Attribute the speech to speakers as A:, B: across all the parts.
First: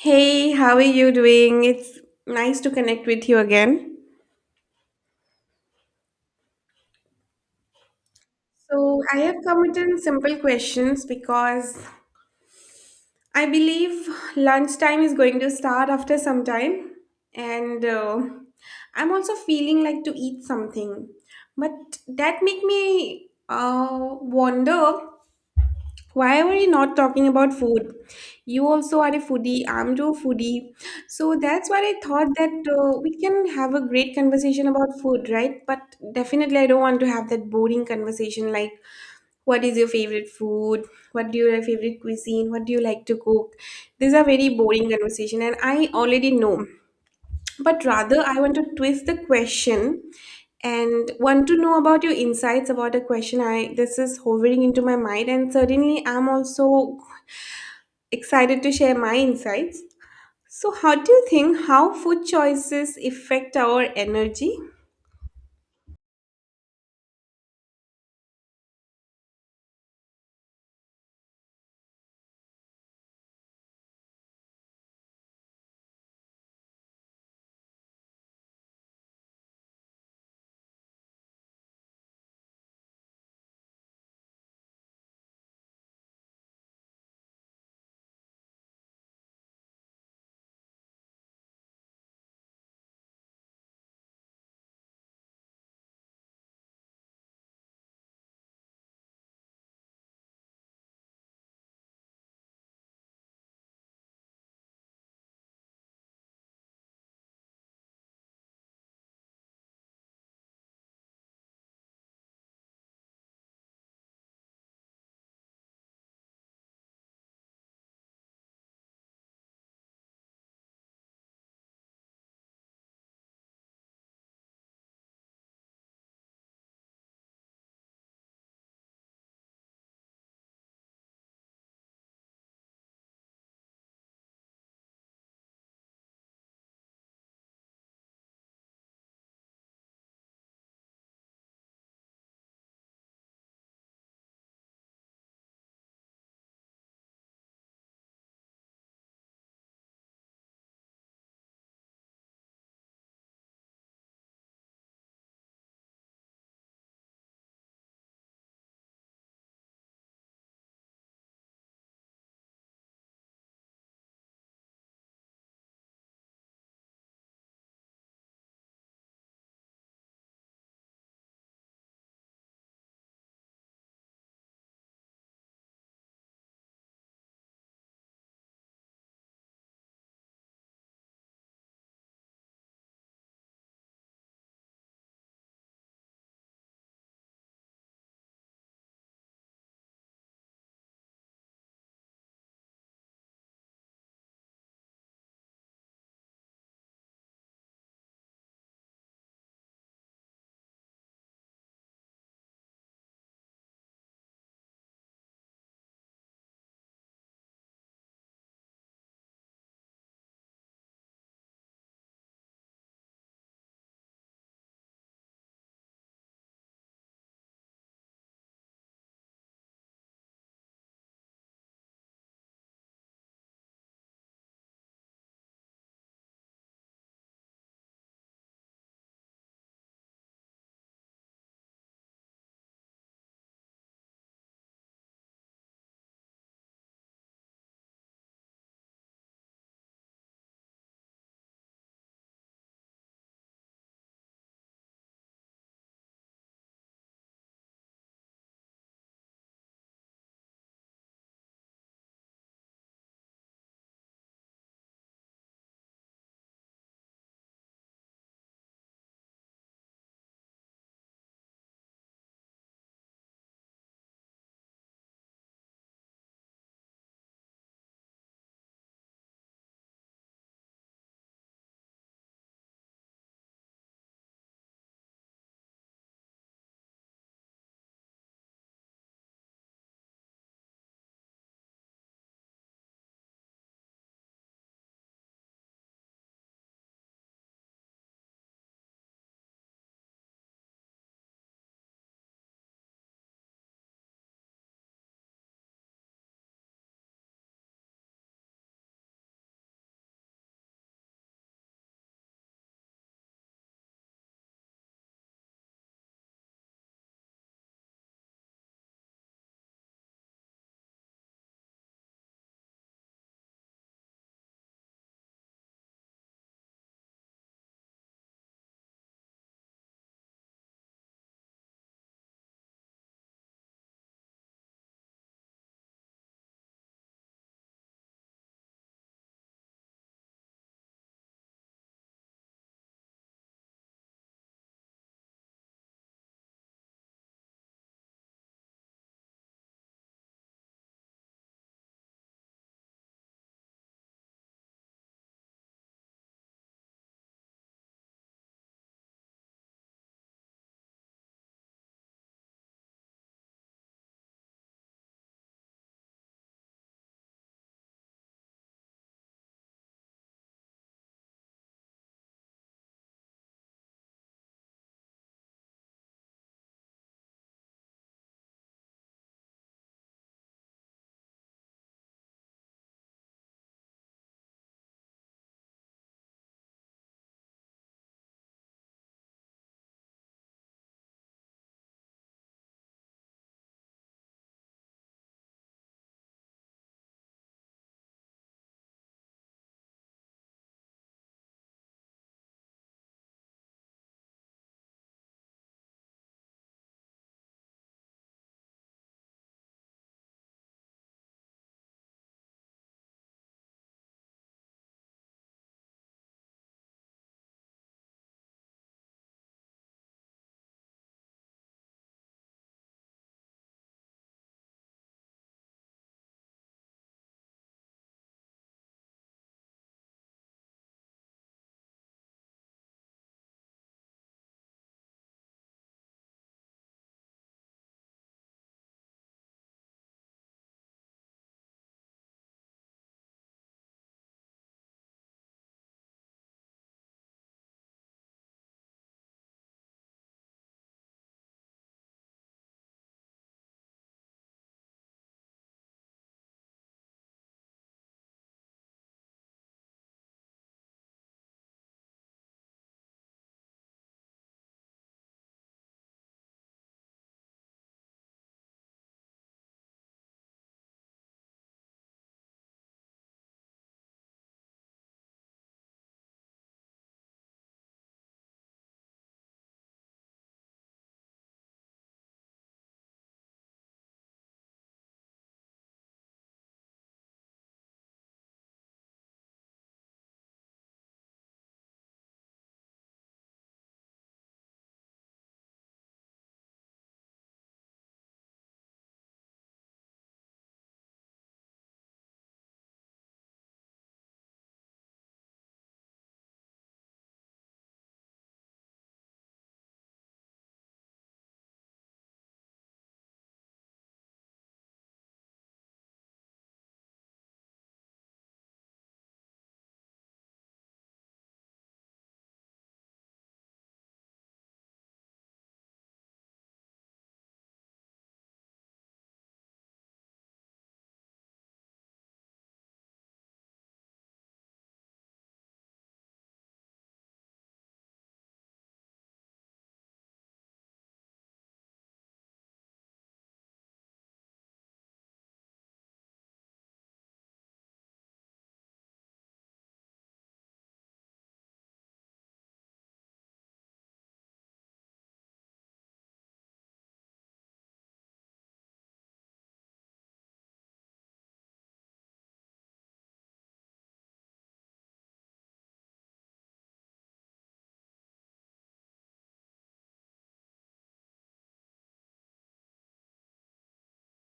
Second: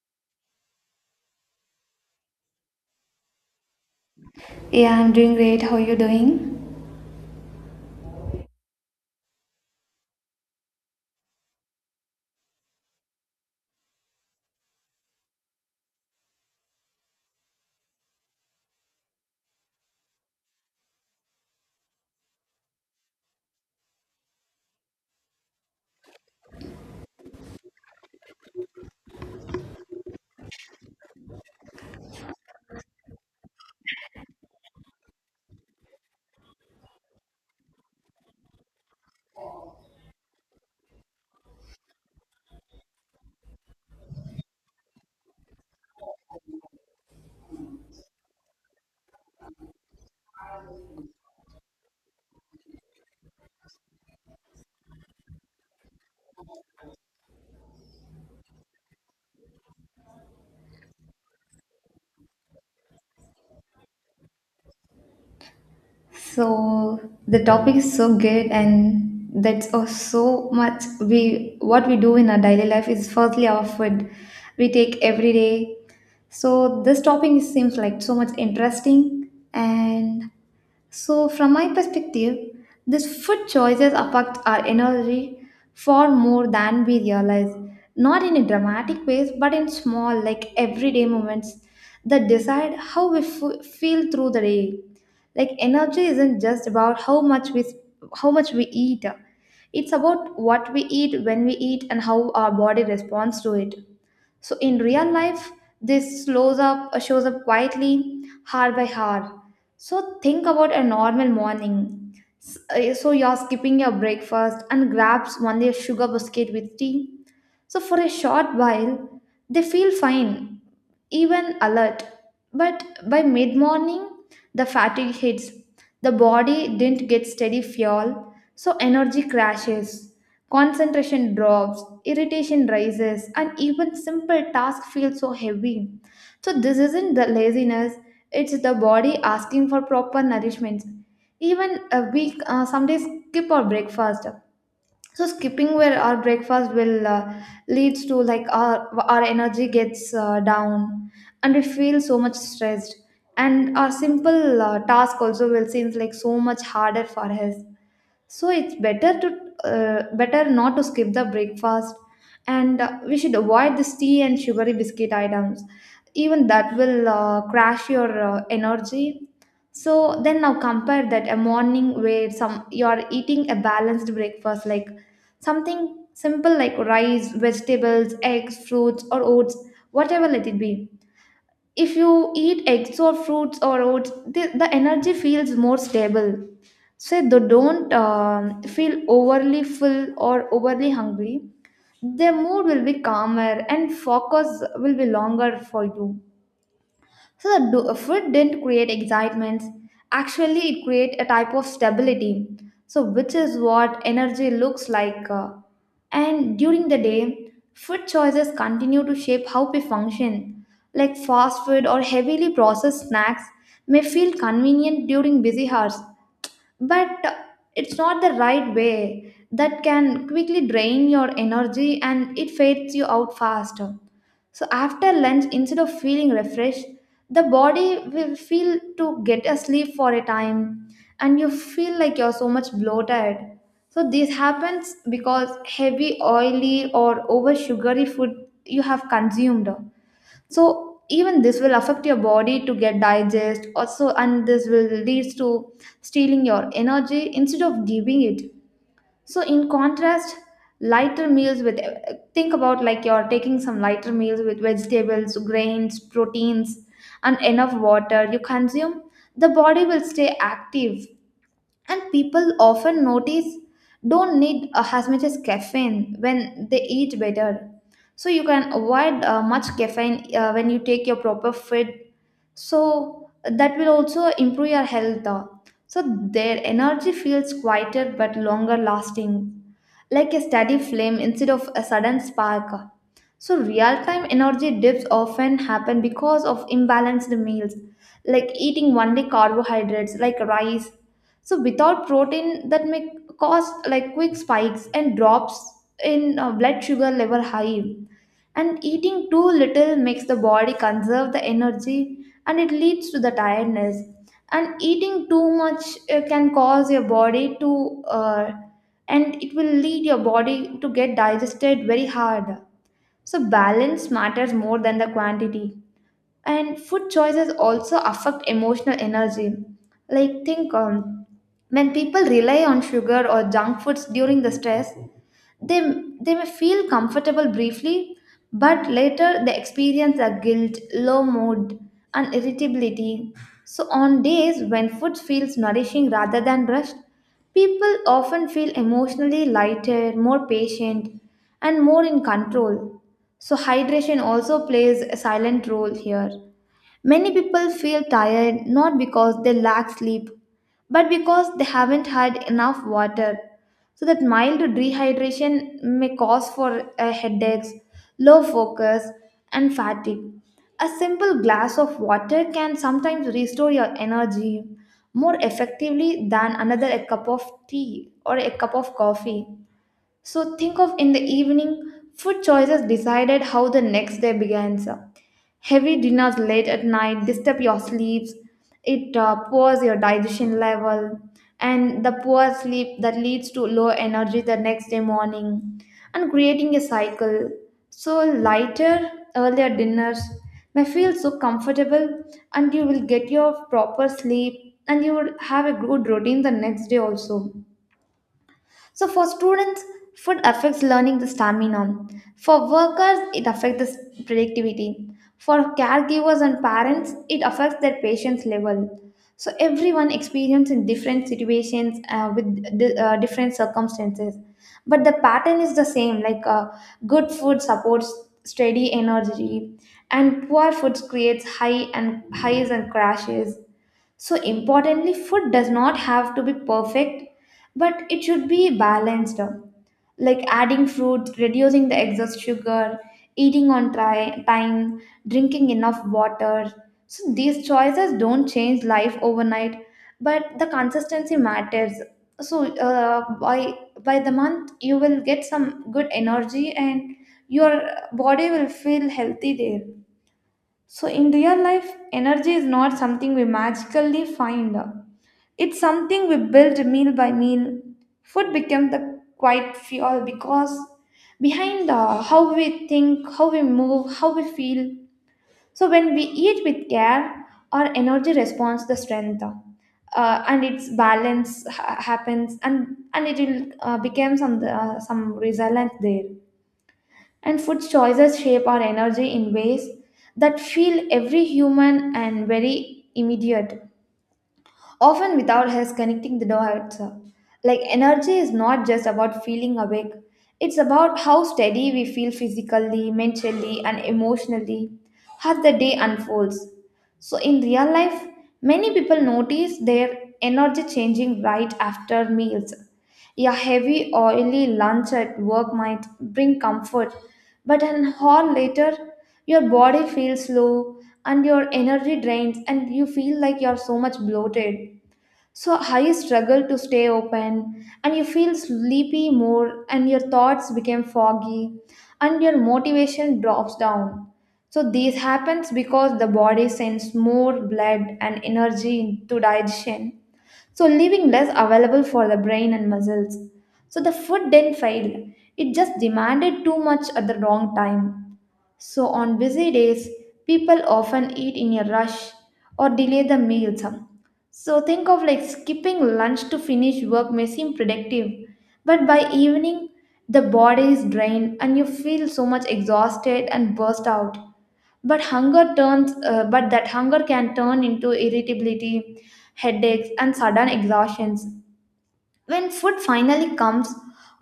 A: Hey, how are you doing? It's nice to connect with you again.
B: Yeah, I'm doing great. How are you doing?
A: So, I have come with some simple questions because I believe lunchtime is going to start after some time, and I'm also feeling like to eat something. But that make me wonder, why are we not talking about food? You also are a foodie. I'm too foodie. So that's why I thought that we can have a great conversation about food, right? But definitely, I don't want to have that boring conversation like, what is your favorite food? What do you your favorite cuisine? What do you like to cook? These are very boring conversation, and I already know. But rather, I want to twist the question and want to know about your insights about a question I this is hovering into my mind, and certainly I'm also excited to share my insights. So how do you think how food choices affect our energy?
B: So the topic is so good, and that's oh, so much. We what we do in our daily life is firstly our food we take every day. So this seems like so much interesting, and so from my perspective, these food choices affect our energy far more than we realize. Not in a dramatic ways, but in small, like everyday moments that decide how we feel through the day, like energy isn't just about how much we eat. It's about what we eat, when we eat, and how our body responds to it. So in real life, this slows up shows up quietly, hour by hour. So think about a normal morning. So you're skipping your breakfast and grabs only a sugar biscuit with tea. So, for a short while, they feel fine, even alert. But by mid morning, the fatigue hits. The body didn't get steady fuel, so energy crashes. Concentration drops, irritation rises, and even simple tasks feel so heavy. So, this isn't the laziness, it's the body asking for proper nourishment. Even some days skip our breakfast, so skipping where our breakfast will leads to like our energy gets down, and we feel so much stressed, and our simple task also will seems like so much harder for us. So it's better to better not to skip the breakfast, and we should avoid this tea and sugary biscuit items. Even that will crash your energy. So then now compare that a morning where some you are eating a balanced breakfast, like something simple like rice, vegetables, eggs, fruits, or oats, whatever let it be. If you eat eggs or fruits or oats, the energy feels more stable. So they don't feel overly full or overly hungry. Their mood will be calmer and focus will be longer for you. So the food didn't create excitement. Actually, it created a type of stability, so which is what energy looks like. And during the day, food choices continue to shape how we function. Like fast food or heavily processed snacks may feel convenient during busy hours, but it's not the right way. That can quickly drain your energy, and it fades you out faster. So after lunch, instead of feeling refreshed, the body will feel to get a sleep for a time, and you feel like you're so much bloated. So this happens because heavy, oily, or over sugary food you have consumed. So even this will affect your body to get digest also, and this will leads to stealing your energy instead of giving it. So in contrast, lighter meals with, think about like you're taking some lighter meals with vegetables, grains, proteins, and enough water you consume, the body will stay active. And people often notice don't need as much as caffeine when they eat better. So you can avoid much caffeine when you take your proper food, so that will also improve your health. So their energy feels quieter but longer lasting, like a steady flame instead of a sudden spark. So real-time energy dips often happen because of imbalanced meals, like eating one day carbohydrates like rice, so without protein, that may cause like quick spikes and drops in blood sugar level high. And eating too little makes the body conserve the energy, and it leads to the tiredness. And eating too much can cause your body and it will lead your body to get digested very hard. So balance matters more than the quantity, and food choices also affect emotional energy. Like think, when people rely on sugar or junk foods during the stress, they they may feel comfortable briefly, but later they experience a guilt, low mood, and irritability. So on days when food feels nourishing rather than rushed, people often feel emotionally lighter, more patient, and more in control. So hydration also plays a silent role here. Many people feel tired not because they lack sleep, but because they haven't had enough water. So that mild dehydration may cause for headaches, low focus, and fatigue. A simple glass of water can sometimes restore your energy more effectively than another a cup of tea or a cup of coffee. So think of in the evening, food choices decided how the next day begins. Heavy dinners late at night disturb your sleeps. It pours your digestion level, and the poor sleep that leads to low energy the next day morning, and creating a cycle. So lighter, earlier dinners may feel so comfortable, and you will get your proper sleep, and you will have a good routine the next day also. So for students, food affects learning the stamina. For workers, it affects the productivity. For caregivers and parents, it affects their patience level. So everyone experiences in different situations with different circumstances, but the pattern is the same. Like good food supports steady energy, and poor food creates high and highs and crashes. So, importantly, food does not have to be perfect, but it should be balanced. Like adding fruit, reducing the excess sugar, eating on time, drinking enough water. So, these choices don't change life overnight, but the consistency matters. So, by the month, you will get some good energy, and your body will feel healthy there. So, in real life, energy is not something we magically find. It's something we build meal by meal. Food becomes the quiet fuel because behind how we think, how we move, how we feel. So, when we eat with care, our energy responds the strength. And its happens, and it will become some resilience there. And food choices shape our energy in ways that feel every human and very immediate, often without us connecting the dots. Like energy is not just about feeling awake, it's about how steady we feel physically, mentally, and emotionally as the day unfolds. So, in real life, many people notice their energy changing right after meals. A heavy, oily lunch at work might bring comfort, but an hour later, your body feels low and your energy drains, and you feel like you're so much bloated. So, how you struggle to stay open, and you feel sleepy more, and your thoughts become foggy, and your motivation drops down. So, this happens because the body sends more blood and energy to digestion, so leaving less available for the brain and muscles. So, the food didn't fail, it just demanded too much at the wrong time. So, on busy days, people often eat in a rush or delay the meals. So, think of like skipping lunch to finish work may seem productive, but by evening, the body is drained, and you feel so much exhausted and burst out. But that hunger can turn into irritability, headaches, and sudden exhaustions. When food finally comes,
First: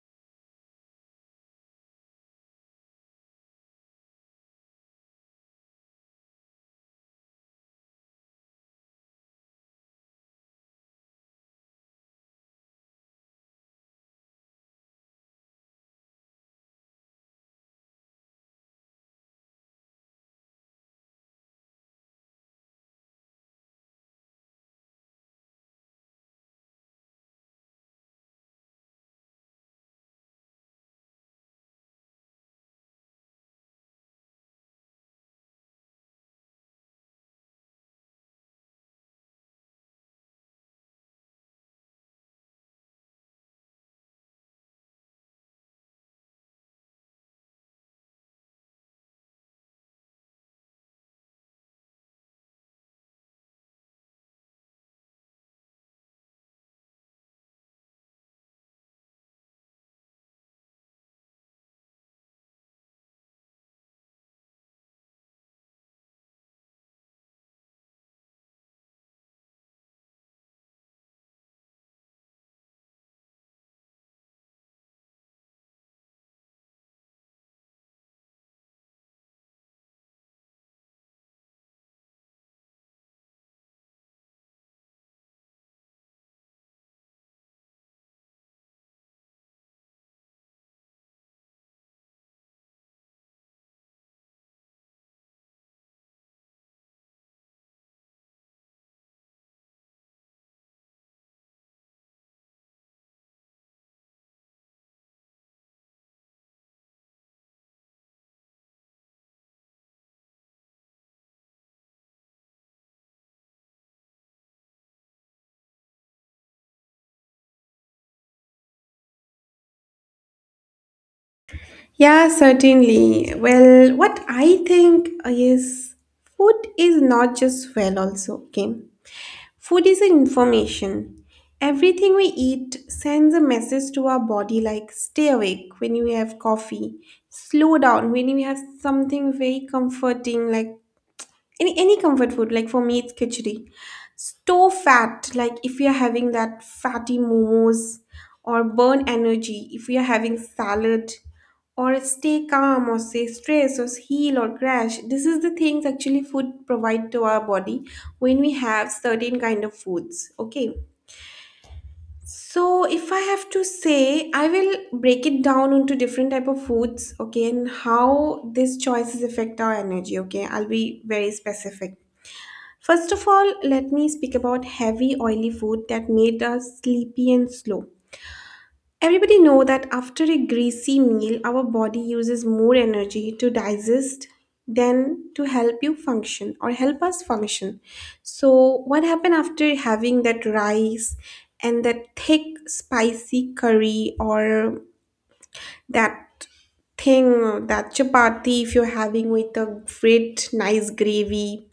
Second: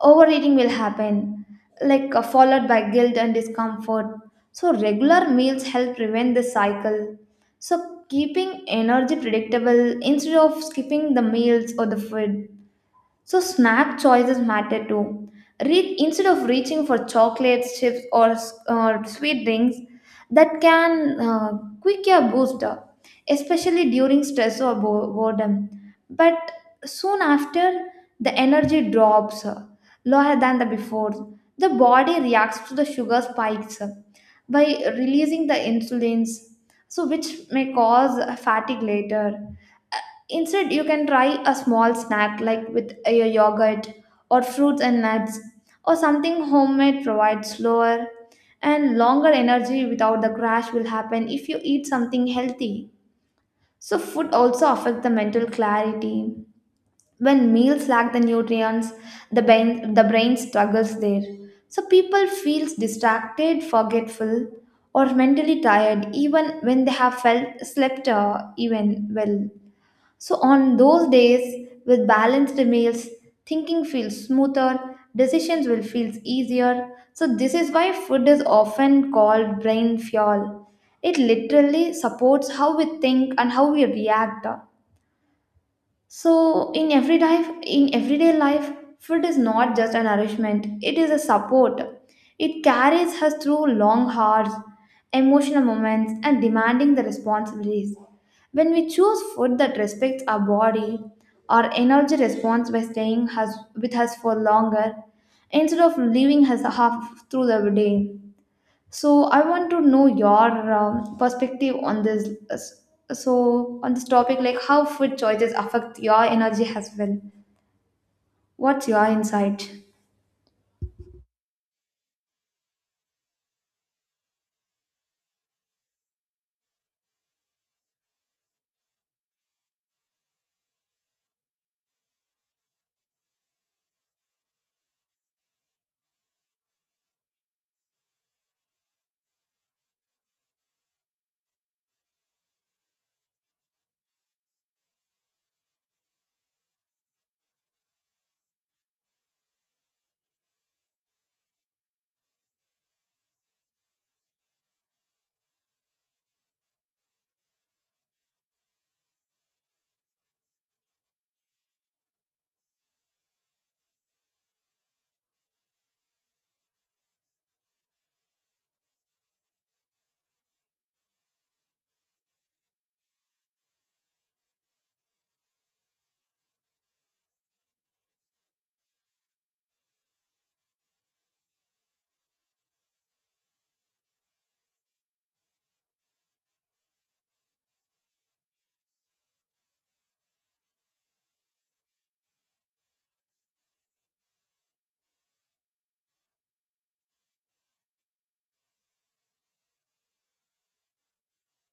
B: overeating will happen, followed by guilt and discomfort. So, regular meals help prevent this cycle. So, keeping energy predictable instead of skipping the meals or the food. So snack choices matter too. Instead of reaching for chocolates, chips, or sweet drinks that can quick your boost up, especially during stress or boredom. But soon after, the energy drops lower than the before. The body reacts to the sugar spikes by releasing the insulins, so which may cause fatigue later. Uh, Instead, you can try a small snack like with a yogurt or fruits and nuts, or something homemade provides slower and longer energy without the crash will happen if you eat something healthy. So food also affects the mental clarity. When meals lack the nutrients, the brain struggles there. So people feels distracted, forgetful, or mentally tired even when they have felt slept even well. So on those days with balanced meals, thinking feels smoother, decisions will feel easier. So this is why food is often called brain fuel. It literally supports how we think and how we react. So in everyday life, food is not just a nourishment, it is a support. It carries us through long hours, emotional moments, and demanding the responsibilities. When we choose food that respects our body, our energy responds by staying us, with us for longer instead of leaving us half through the day. So I want to know your perspective on this. So on this topic, like how food choices affect your energy as well. What's your insight?
A: Yeah, certainly. Well, what I think is, food is not just fuel also, okay? Food is an information. Everything we eat sends a message to our body, like stay awake when you have coffee, slow down when you have something very comforting, like any comfort food. Like for me, it's khichdi. Store fat, like if we are having that fatty momos, or burn energy if we are having salad, or stay calm, or stay stress, or heal, or crash. This is the things actually food provide to our body when we have certain kind of foods, okay. So if I have to say, I will break it down into different type of foods, okay, and how these choices affect our energy, okay. I'll be very specific. First of all, let me speak about heavy oily food that made us sleepy and slow. Everybody know that after a greasy meal, our body uses more energy to digest than to help you function or help us function. So what happened after having that rice and that thick spicy curry, or that thing, that chapati if you're having with a great nice gravy?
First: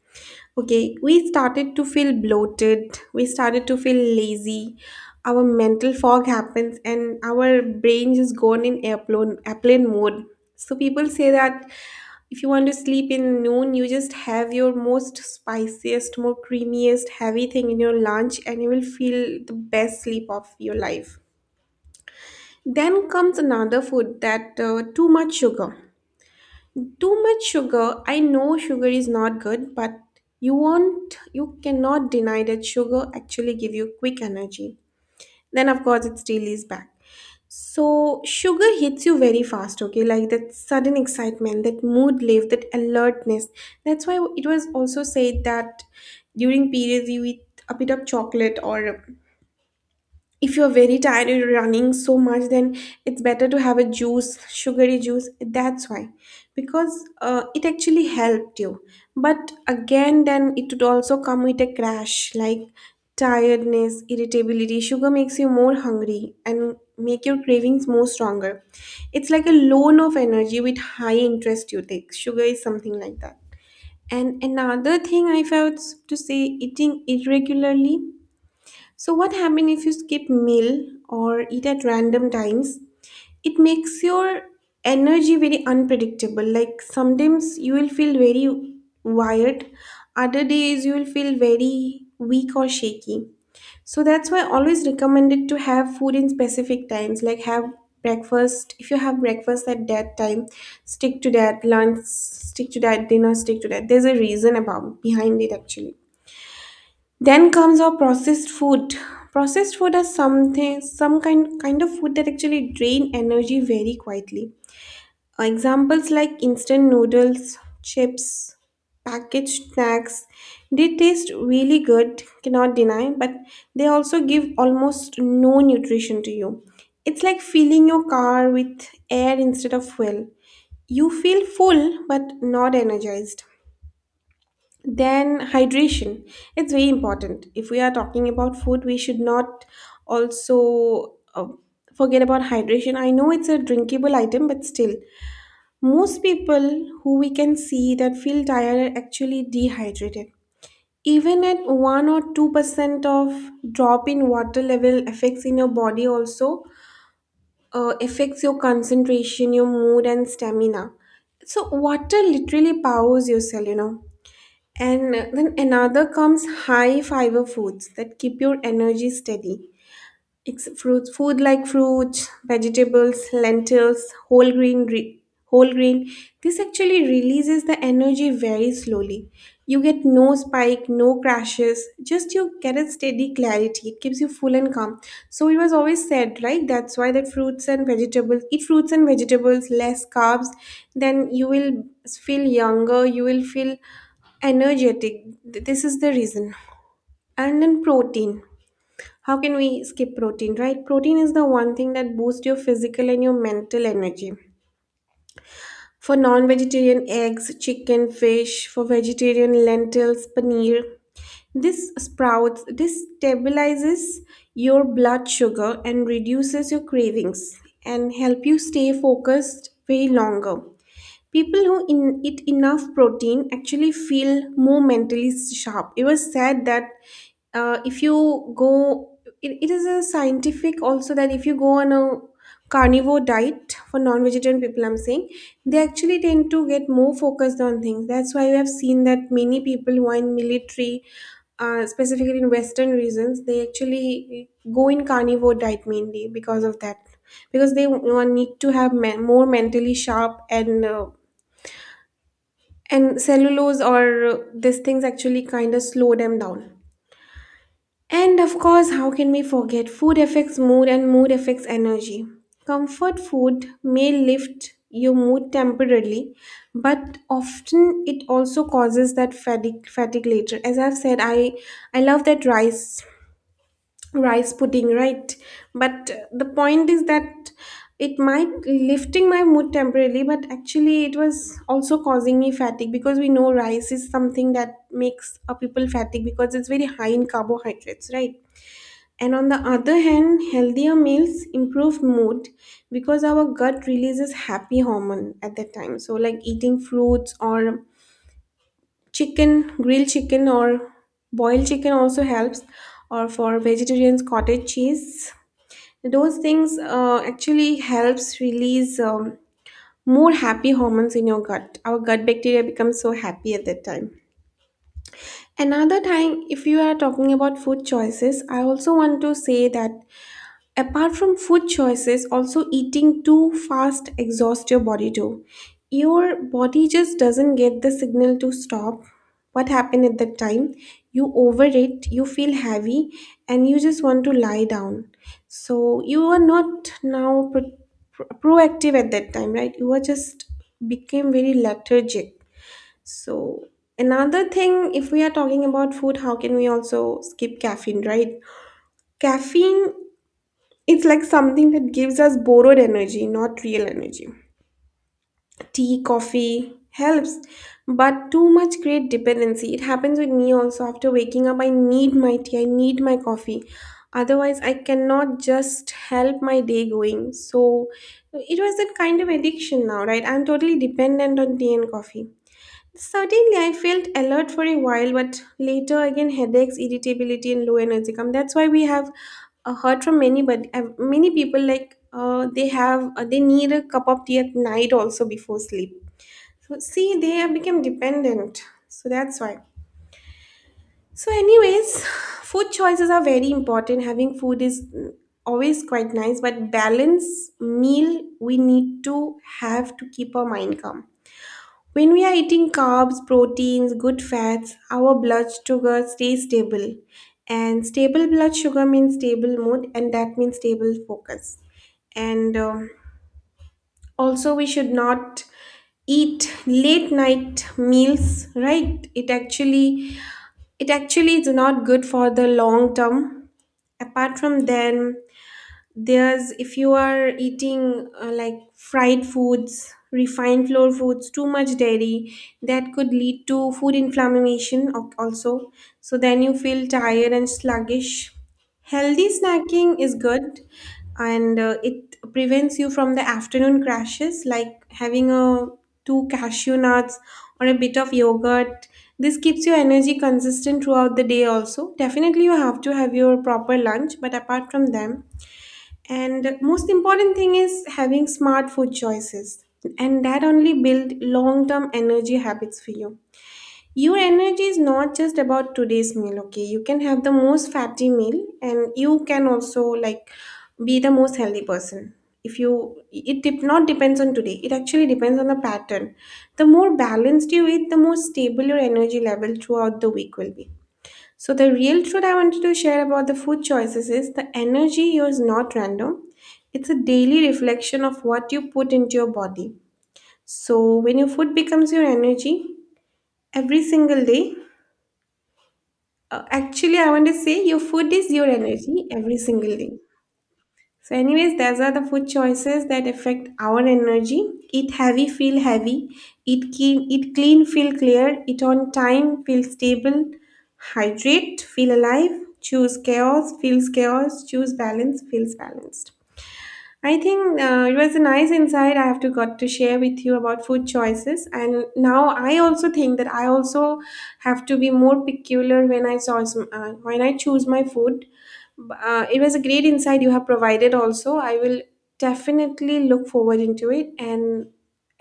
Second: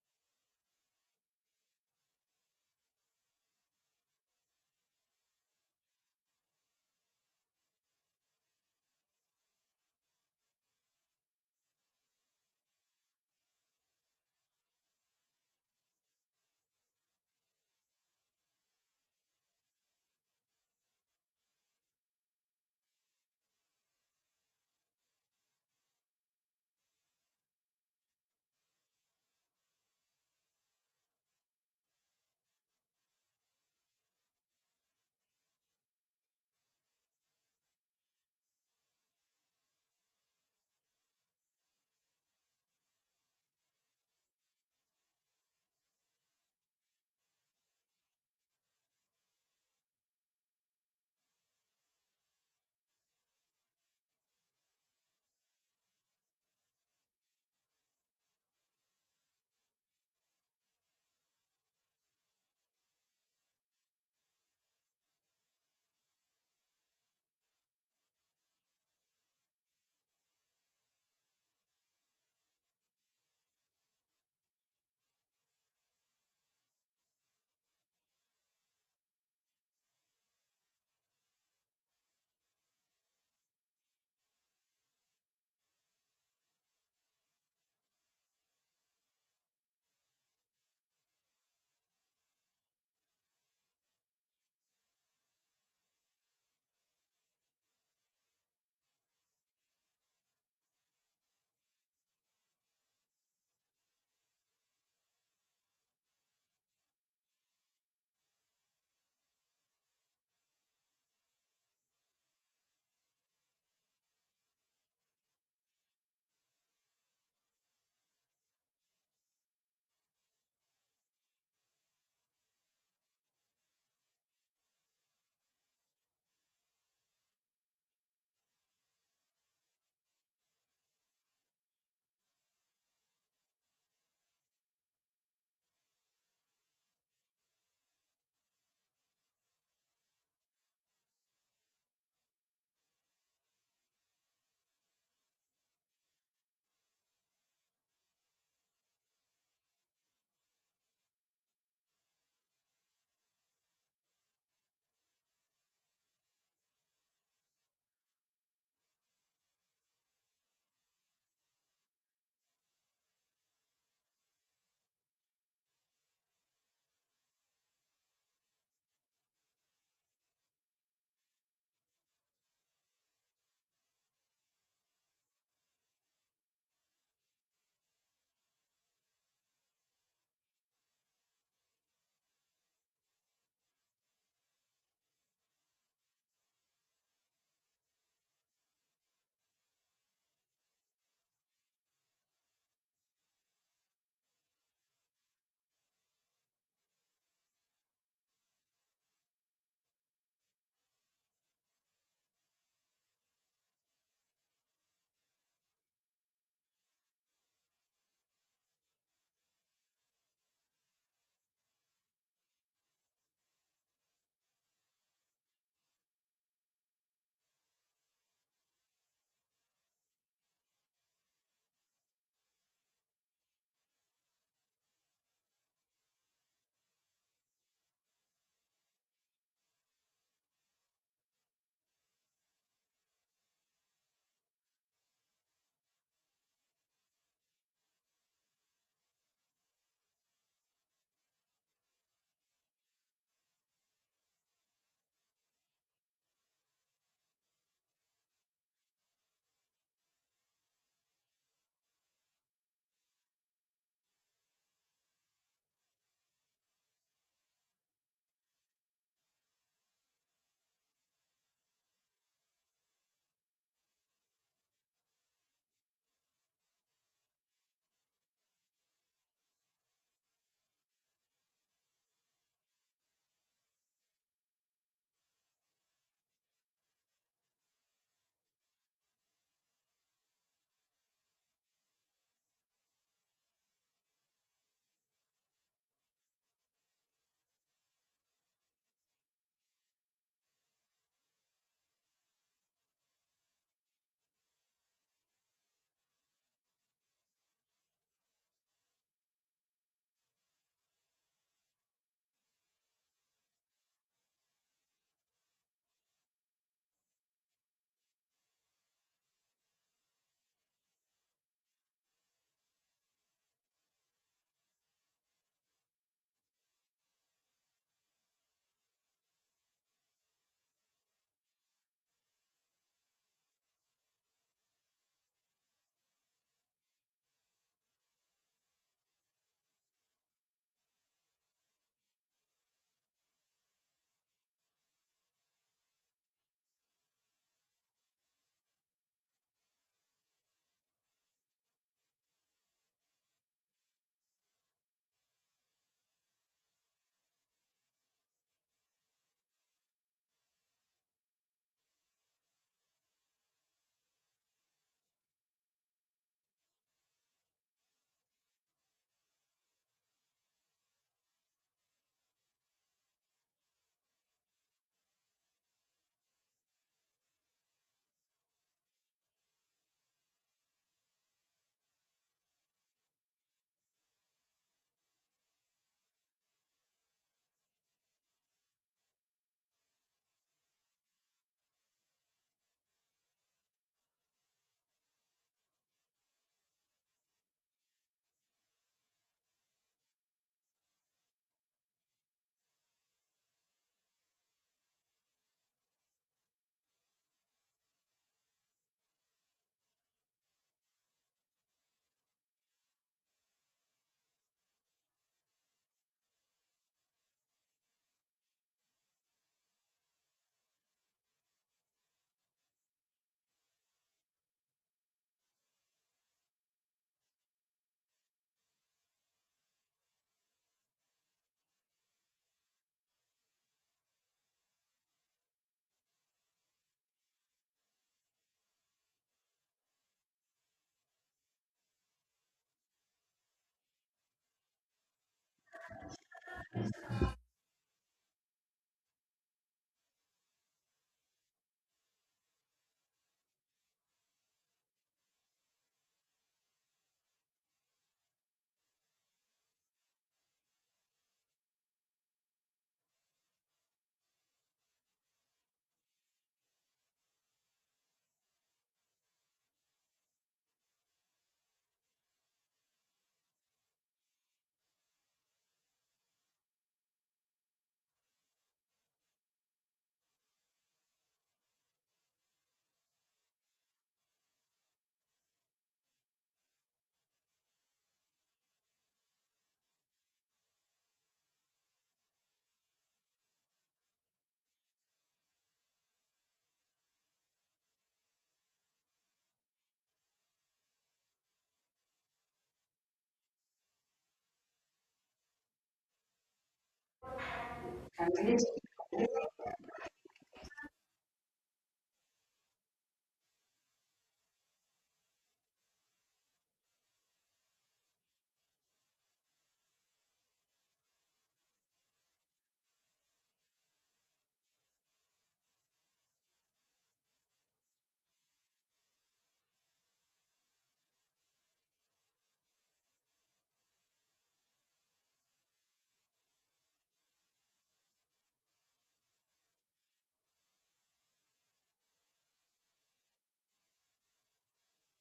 A: Okay, we started to feel bloated, we started to feel lazy, our mental fog happens, and our brain is gone in airplane mode. So, people say that if you want to sleep in noon, you just have your most spiciest, more creamiest, heavy thing in your lunch, and you will feel the best sleep of your life. Then comes another food, that too much sugar. Too much sugar. I know sugar is not good, but you cannot deny that sugar actually give you quick energy. Then of course it still is back. So sugar hits you very fast, okay? Like that sudden excitement, that mood lift, that alertness. That's why it was also said that during periods you eat a bit of chocolate, or if you're very tired, you're running so much, then it's better to have a juice, sugary juice. That's why, because it actually helped you. But again, then it would also come with a crash, like tiredness, irritability. Sugar makes you more hungry and make your cravings more stronger. It's like a loan of energy with high interest you take. Sugar is something like that. And another thing I felt to say: eating irregularly. So what happens if you skip meal or eat at random times? It makes your energy very unpredictable. Like sometimes you will feel very wired, other days you will feel very weak or shaky. So that's why I always recommended to have food in specific times. Like have breakfast. If you have breakfast at that time, stick to that. Lunch, stick to that. Dinner, stick to that. There's a reason about behind it actually. Then comes our processed food. Processed food is something, some kind of food that actually drain energy very quietly. Examples like instant noodles, chips, packaged snacks, they taste really good, cannot deny, but they also give almost no nutrition to you. It's like filling your car with air instead of fuel. You feel full but not energized. Then hydration. It's very important. If we are talking about food, we should not also forget about hydration. I know it's a drinkable item, but still, most people who we can see that feel tired are actually dehydrated. Even at 1 or 2% of drop in water level affects in your body also, affects your concentration, your mood and stamina. So water literally powers your cell. And then another comes high fiber foods that keep your energy steady. Fruits, food like fruits, vegetables, lentils, whole grain, whole grain. This actually releases the energy very slowly. You get no spike, no crashes. Just you get a steady clarity. It keeps you full and calm. So it was always said, right? That's why that fruits and vegetables. Eat fruits and vegetables, less carbs. Then you will feel younger. You will feel energetic. This is the reason. And then protein. How can we skip protein, right? Protein is the one thing that boosts your physical and your mental energy. For non vegetarian, eggs, chicken, fish. For vegetarian, lentils, paneer. This sprouts, this stabilizes your blood sugar and reduces your cravings and help you stay focused way longer. People who eat enough protein actually feel more mentally sharp. It was said that if it is a scientific also that if you go on a carnivore diet, for non-vegetarian people, I'm saying, they actually tend to get more focused on things. That's why you have seen that many people who are in military, specifically in Western regions, they actually go in carnivore diet mainly because of that, because they need to have more mentally sharp, and cellulose or these things actually kind of slow them down. And of course, how can we forget? Food affects mood and mood affects energy. Comfort food may lift your mood temporarily, but often it also causes that fatigue later. As I've said, I love that rice pudding, right? But the point is that it might lifting my mood temporarily, but actually it was also causing me fatigue, because we know rice is something that makes a people fatigue because it's very high in carbohydrates, right? And on the other hand, healthier meals improve mood because our gut releases happy hormone at that time. So like eating fruits, or chicken grilled chicken or boiled chicken also helps, or for vegetarians, cottage cheese. Those things actually helps release more happy hormones in your gut. Our gut bacteria becomes so happy at that time. Another time, if you are talking about food choices, I also want to say that, apart from food choices, also eating too fast exhausts your body too. Your body just doesn't get the signal to stop. What happened at that time? You overeat, you feel heavy, and you just want to lie down. So you are not now proactive at that time, right? You are just became very lethargic. So another thing, if we are talking about food, how can we also skip caffeine, right? Caffeine, it's like something that gives us borrowed energy, not real energy. Tea, coffee helps, but too much create dependency. It happens with me also. After waking up, I need my tea, I need my coffee. Otherwise, I cannot just help my day going. So it was that kind of addiction now, right? I'm totally dependent on tea and coffee. Certainly, I felt alert for a while, but later again headaches, irritability, and low energy come. That's why we have heard from many, but many people like, they need a cup of tea at night also before sleep. So see, they have become dependent. So that's why. So, anyways, food choices are very important. Having food is always quite nice, but balance meal we need to have to keep our mind calm. When we are eating carbs, proteins, good fats, our blood sugar stays stable. And stable blood sugar means stable mood, and that means stable focus. And also, we should not eat late night meals, right? It actually is not good for the long term. Apart from then, there's if you are eating like fried foods, refined flour foods, too much dairy, that could lead to food inflammation also. So then you feel tired and sluggish. Healthy snacking is good, and it prevents you from the afternoon crashes, like having a two cashew nuts or a bit of yogurt. This keeps your energy consistent throughout the day. Also, definitely you have to have your proper lunch, but apart from them, and most important thing is having smart food choices. And that only build long-term energy habits for you. Your energy is not just about today's meal, okay? You can have the most fatty meal and you can also like be the most healthy person. If you it dep not depends on today. It actually depends on the pattern. The more balanced you eat, the more stable your energy level throughout the week will be. So, the real truth I wanted to share about the food choices is, the energy is not random. It's a daily reflection of what you put into your body. So, when your food becomes your energy every single day, actually, I want to say your food is your energy every single day. So, anyways, those are the food choices that affect our energy. Eat heavy, feel heavy. Eat clean, feel clear. Eat on time, feel stable. Hydrate, feel alive. Choose chaos, feels chaos. Choose balance, feels balanced. I think it was a nice insight I have to got to share with you about food choices. And now I also think that I also have to be more peculiar when I when I choose my food. It was a great insight you have provided. Also, I will definitely look forward into it. And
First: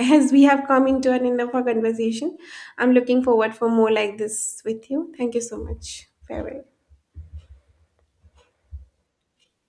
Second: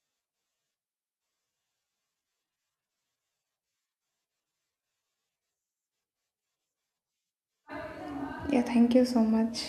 A: as we have come into an end of our conversation, I'm looking forward for more like this with you. Thank you so much. Farewell.
B: Yeah, thank you so much.